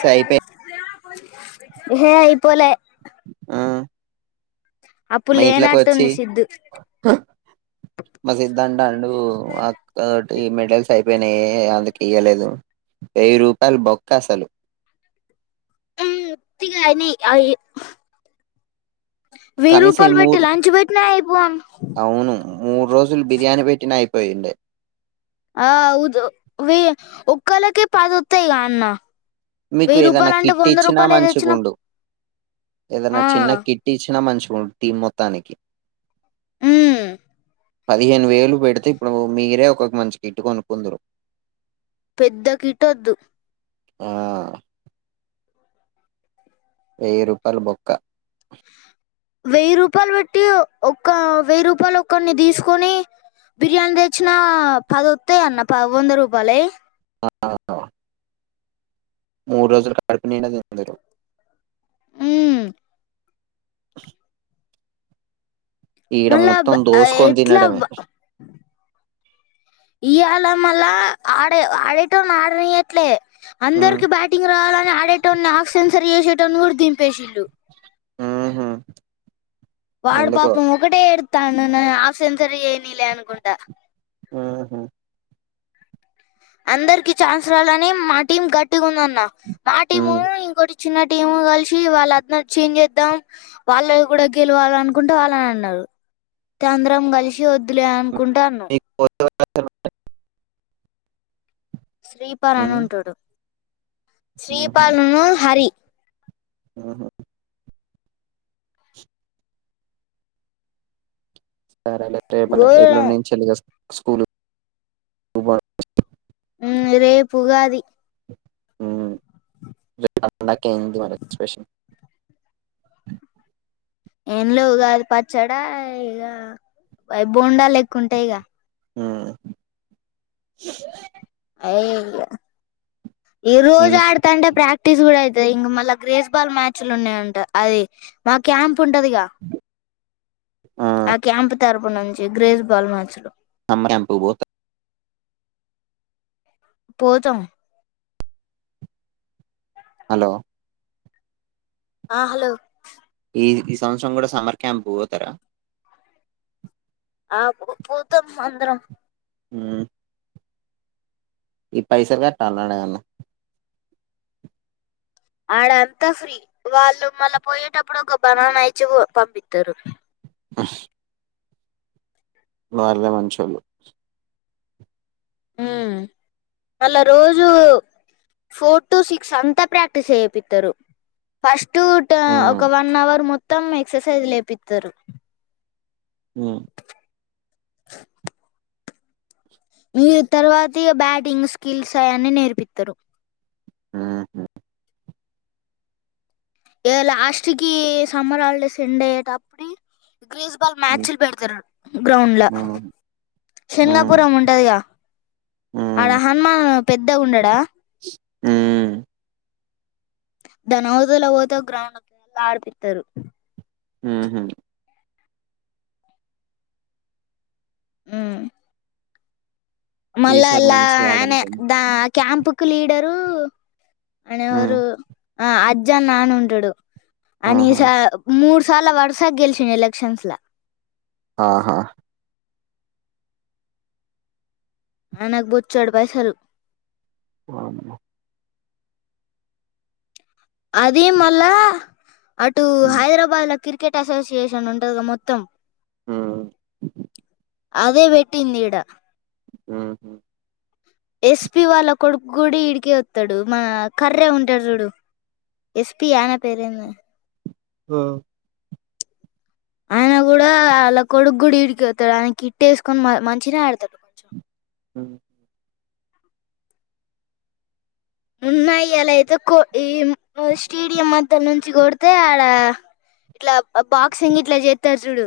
స అయిపోయి హే అయిపోలే ఆ అప్పుడు మా ఇట్లోకి వచ్చి లేనట్టుంది సిద్ధు మా సిదాంతి అన్నటుండు యీ మెడల్స్ పోయినా అందుకు ఇయ్యలేదు వెయ్యి రూపాయలు బొక్క అసలు ఉమ్ తీగని అ కనీసం ఈ మూర్ అవును మూడు రోజులు బిర్యానీ పెట్టినయి పోయిడే ఆ అవ ఒక్కళకే పదివాతాయా కదా అన్న మీకు వెయ్యి ఏదైనా రూపాయలు అంటే కిట్ వంద ఇచ్చినా రూపాయలు ద తేచ్చినపుడు మంచిగుండు ఏదైనా చిన్న కిట్ ఇచ్చిన మంచి గుండు టీం మొత్తానికి ఉమ్ పదిహేను వేలు పెడితే ఇప్పుడు మీరే ఒకొ మంచి కిట్ కొనుక్కుందురు పెద్ద కిటొద్దు ఆ వెయ్యి రూపాయలు బొక్క వెయ్యి రూపాయలు పెట్టి ఒక్క వెయ్యి రూపాయలు ఒక్కరిని తీసుకొని బిర్యానీ తెచ్చిన పదొతాయ్ అన్న పది వంద రూపాయల్యి మూరు రోజలు కడపు నీడ తిందురు ఉ [inaudible] ఈడ మళ్ళా మొత్తం బ- దోసుకొని ఎట్లా తినడమే ఇయాలా మళ ఆడే ఆడేటోనీ ఆడని ఎట్లే ఉ అందరికి బ్యాటింగ్ రావాలని ఆడేటని ఆకు సెన్సరీ చేసేటని దింపేసింళలు ఉహు వాడు ఎందుకో పాపం ఒకటే ఎతాను ఆసెన్సర్ ఏనలే అనుకుంట ఆహా అందరికి ఛాన్స్ రాలని మా టీం గట్టిగా ఉందన్న మా టీము హ్మ్. ఇంకోటి చిన్న టీం కలిసి వాళ్ళు అతను చేంజ్ చేద్దాం వాళ్ళ కూడా గెలవాల అనుకుంటే వాళ్ళని అన్నారు తంద్రం కలిసి వద్దులే అనుకుంటాను [inaudible] శ్రీపాల్ హ్మ్. అని ఉంటాడు హుహు. శ్రీపాాలను హరి హుహు. సరే అ రేపు ఎలో ఘోరం నుేంచి చెల్లి స్కూల్ా ఉ రేపు ఉగాది హ్మ్. రేపు పండాలి ఏం ఉంది మరి స్పీకర్ ఏం లే పచ్చడా ఇక బోండా ఎక్కు ఉంటాయి ఇక హ అయ ఈ ఇం రోజు ఆడుతాంటే ప్రాక్టీస్ కూడా అయితు ఇంక మళ్ళా గ్రేస్ బాల్ మ్యాచ్లు ఉన్నాయంట అది మా క్యాంప్ ఉంటదిగా ఆ క్యాంప్ తరపు నుంచి గ్రేస్ బాల్ మ్యాచ్ లు హర ఎంపుబోత పోతం హలో ఆ హలో ఈ ఈ సంవత్సరం కూడా సమ్మర్ క్యాంప్ పో పోతారా ఆ పోతాం అందరం ఉ ఈ పైసలు కట్టాాలడ ఎమన ఆడ అంతా ఫ్రీ వాళ్ళు మళ్ళా పోయేటప్పుడు ఒక బణం నయిచి పంపిస్తారు బస్ వాలే మంచోలు ఉ మళ్ళా రోజు ఫోర్ టు సిక్స్ అంతా ప్రాక్టీస్ అయపిత్తరు ఫస్ట్ టూ హ్మ్. ఒక వన్ అవర్ మొత్తం ఎక్సర్సైజ్ లేపిస్తారు ఉ [inaudible] మీర్ తర్వాతి బ్యాటింగ్ స్కిల్స్ అని నేర్పిత్త రు ఊహు ఇగ లాస్ట్కి సమ్మర్ హాల్ డేస్ యండ్ అయ్యేటప్టి గ్రీస్ బాల్ హ్మ్. మ్యాచ్లు పెడతరు గ్రౌండ్ల హ్మ్. హ్మ్. శంగాపురం ఉంటదిగా అడ హ్మ్. హన్మా పెద్ద ఉండడా హ్మ్. దానవ్ తల ఒతె ఒ గ్రౌండ్ ఉంటుంది ఆడిపిత్త రు ఊహు ఊ మళ్ళా ఈసారి అలా మంచిగా ఆనె ఆడనీకేనా? దా క్యాంపు కు లీడరూ అనే హ్మ్. అవ్రూ ఆ అజ్జ నాన్న ఉంటడు ఆహా! అనీషా మూడ్స్ చాల వర్స గెల్చిన ఎలక్షన్స్ లొ ఆహా మన బొచ్చడు పైసల్ [unintelligible] అదీ మళ్ళా అటూ హ్మ్. హైదరబాద్ల కిర్ కెట్ అసోసియేషన్ ఉంటదిగ మొత్తం ఊ అదే వెట్టిందీడ ఊహు ఎస్పి వాళ్ళ కొడుక్ కూడి ఈడికె వత్తడు మా ఖర్రె ఉంటడు చూడు ఎస్పియాన పేరేందొ ఆ ఆయన కూడ డా ఆల్ల కొడుకు కూడా ఈడికె వత్తడు ఆయనకి కిట్ ఎస్కోని మ మంచినె ఆడతడు ఆ ఉ ఉ న్నయ్య లైతె కొ ఈ మ స్టేడియం మద్ద నుంచి కొడితే ఆడా ఇట్లా బాక్సింగ్ ఇట్ల చేత్తర్ చూడు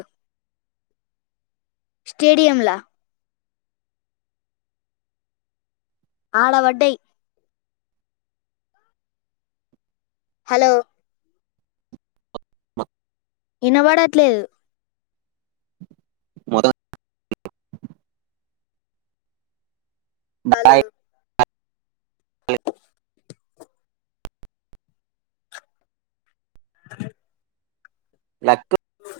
స్టేడియం లా ఆడ వడ్డయ్ హలో ఇనవడట్లేదు మొదా హలో [unintelligible] లక్కు